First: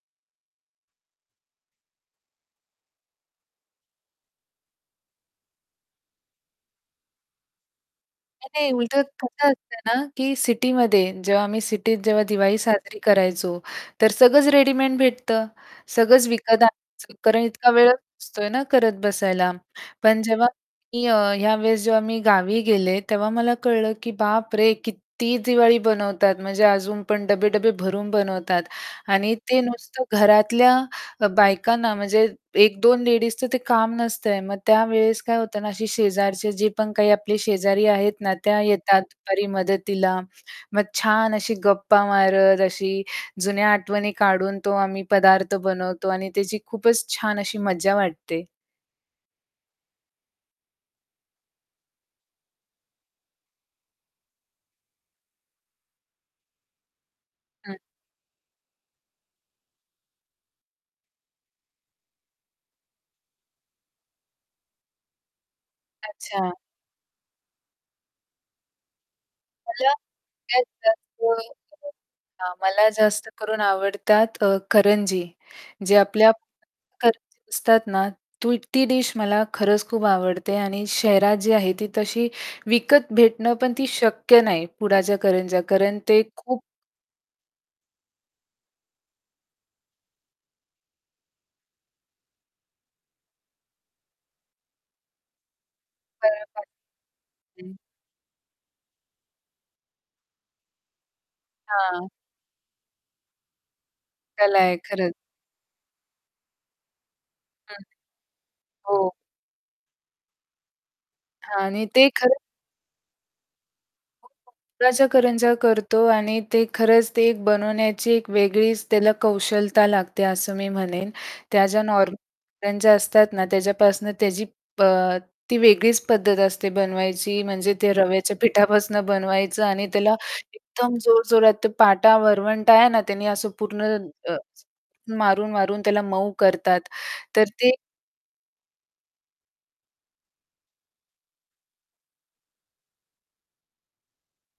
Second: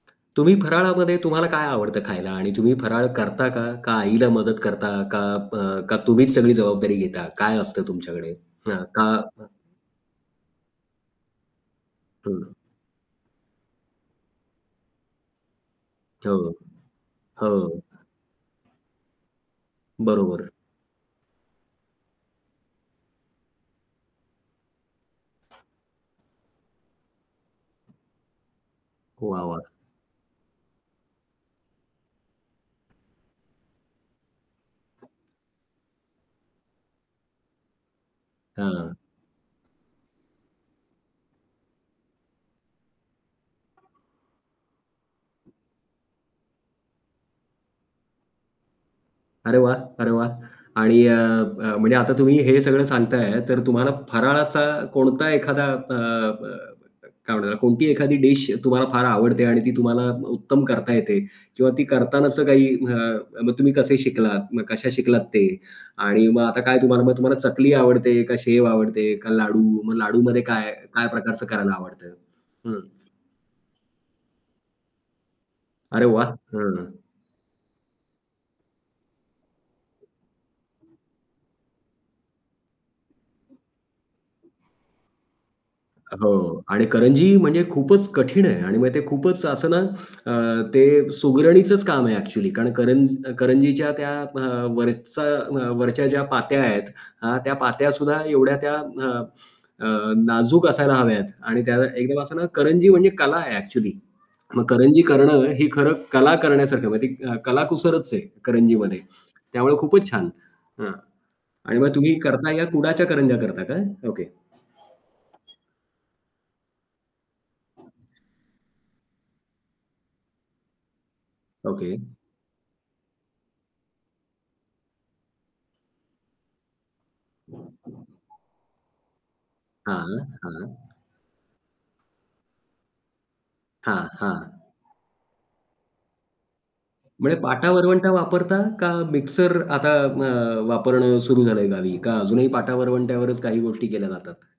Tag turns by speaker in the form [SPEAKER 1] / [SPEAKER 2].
[SPEAKER 1] तुम्ही फराळामध्ये तुम्हाला काय आवडतं खायला आणि तुम्ही फराळ करता का? का आईला मदत करता का? अ, का तुम्हीच सगळी जबाबदारी घेता? काय असतं तुमच्याकडे?
[SPEAKER 2] नाही, नाही.
[SPEAKER 1] हां,
[SPEAKER 2] उलटं
[SPEAKER 1] का
[SPEAKER 2] कसं
[SPEAKER 1] [unintelligible]
[SPEAKER 2] असतं ना, की सिटीमध्ये जेव्हा मी सिटीत जेव्हा
[SPEAKER 1] थोडं.
[SPEAKER 2] दिवाळी साजरी करायचो, तर सगळंच रेडीमेड भेटतं. सगळंच
[SPEAKER 1] हो,
[SPEAKER 2] विकत आणायचं, कारण इतका
[SPEAKER 1] हो.
[SPEAKER 2] वेळ असतो आहे ना करत बसायला. पण जेव्हा
[SPEAKER 1] बरोबर.
[SPEAKER 2] मी अ, या वेळेस जेव्हा मी गावी गेले, तेव्हा मला कळलं, की बापरे! किती दिवाळी बनवतात म्हणजे अजून पण डबे-डबे भरून बनवतात. आणि
[SPEAKER 1] वाह,
[SPEAKER 2] ते
[SPEAKER 1] वाह!
[SPEAKER 2] नुसतं घरातल्या अ, बायकांना म्हणजे 1-2 लेडीजचं ते काम नसतं आहे. मग त्यावेळेस काय होतं ना अशी शेजारचे जे पण काही आपले शेजारी आहेत ना, त्या
[SPEAKER 1] हां.
[SPEAKER 2] येतात दुपारी मदतीला, मग छान अशी गप्पा मारत अशी जुन्या आठवणी काढून तो आम्ही पदार्थ बनवतो आणि त्याची खूपच छान अशी मजा वाटते.
[SPEAKER 1] अरे वाह! अरे वाह! आणि अ, अ, म्हणजे आता तुम्ही हे सगळं सांगत आहे ना, तर तुम्हाला फराळाचा कोणता एखादा अ, अ, [unintelligible]
[SPEAKER 2] हं.
[SPEAKER 1] कोणती एखादी डिश तुम्हाला फार आवडते आणि ती तुम्हाला उत्तम करता येते. किंवा ती करतानाच काही अ, मग तुम्ही कसे शिकलात? मग कशा शिकलात ते? आणि मग
[SPEAKER 2] अच्छा.
[SPEAKER 1] आता काय तुम्हाला, मग तुम्हाला चकली आवडते, का शेव आवडते, का लाडू? मग लाडूमध्ये काय काय प्रकारचं
[SPEAKER 2] [unintelligible]
[SPEAKER 1] करायला आवडत?
[SPEAKER 2] हां,
[SPEAKER 1] हं.
[SPEAKER 2] मला जास्त करून आवडतात अ, करंजी. जे
[SPEAKER 1] अरे
[SPEAKER 2] आपल्या
[SPEAKER 1] वाह! हं.
[SPEAKER 2] करंजी असतात ना, [unintelligible] डिश मला खरंच खूप आवडते आणि शहरात जी आहे, ती तशी विकत भेटणं, पण ती शक्य नाही, पुडाच्या करंज्या. कारण ते खूप
[SPEAKER 1] हो. आणि करंजी म्हणजे खूपच कठीण आहे. आणि मग ते खूपच असं ना अ, ते सुगरणीचंच काम आहे एक्चुअली, कारण कर करंजीच्या त्या व वरचा अ, वरच्या ज्या पात्या
[SPEAKER 2] [unintelligible]
[SPEAKER 1] आहेत, हां. त्या
[SPEAKER 2] हं.
[SPEAKER 1] पात्या सुद्धा एवढ्या त्या अ, अ, नाजूक असायला हव्यात आणि त्या
[SPEAKER 2] हां.
[SPEAKER 1] एकदम असं ना करंजी म्हणजे कला आहे एक्चुअली.
[SPEAKER 2] कला
[SPEAKER 1] मग
[SPEAKER 2] आहे
[SPEAKER 1] करंजी
[SPEAKER 2] खरंच.
[SPEAKER 1] करणं ही खरं कला करण्यासारख आहे म्हणजे ती
[SPEAKER 2] हं.
[SPEAKER 1] कलाकुसरच आहे करंजीमध्ये
[SPEAKER 2] हो.
[SPEAKER 1] त्यामुळे खूपच छान. हं.
[SPEAKER 2] हां.
[SPEAKER 1] आणि
[SPEAKER 2] आणि
[SPEAKER 1] मग
[SPEAKER 2] ते
[SPEAKER 1] तुम्ही
[SPEAKER 2] खरं
[SPEAKER 1] करता या कुडाच्या करंज्या करता का? ओके.
[SPEAKER 2] गुळाच्या करंजा करतो आणि ते खरंच ते बनवण्याची एक वेगळीच त्याला कौशलता लागते असं मी म्हणेन. त्या ज्या
[SPEAKER 1] ओके.
[SPEAKER 2] नॉर्मल करंज्या असतात ना त्याच्यापासनं त्याची प ती वेगळीच पद्धत असते बनवायची म्हणजे ते रव्याच्या पिठापासून बनवायचं आणि त्याला
[SPEAKER 1] हां, हां.
[SPEAKER 2] एकदम जोरजोरात पाटा वरवंटा आहे ना, त्याने असं पूर्ण
[SPEAKER 1] हां,
[SPEAKER 2] अ,
[SPEAKER 1] हां.
[SPEAKER 2] मारून-मारून त्याला मऊ करतात.
[SPEAKER 1] म्हणजे
[SPEAKER 2] तर ते
[SPEAKER 1] पाटा-वरवंटा वापरता का मिक्सर आता मग वापरणं सुरू झालं आहे गावी? का अजूनही पाटा-वरवंट्यावरच काही गोष्टी केल्या जातात?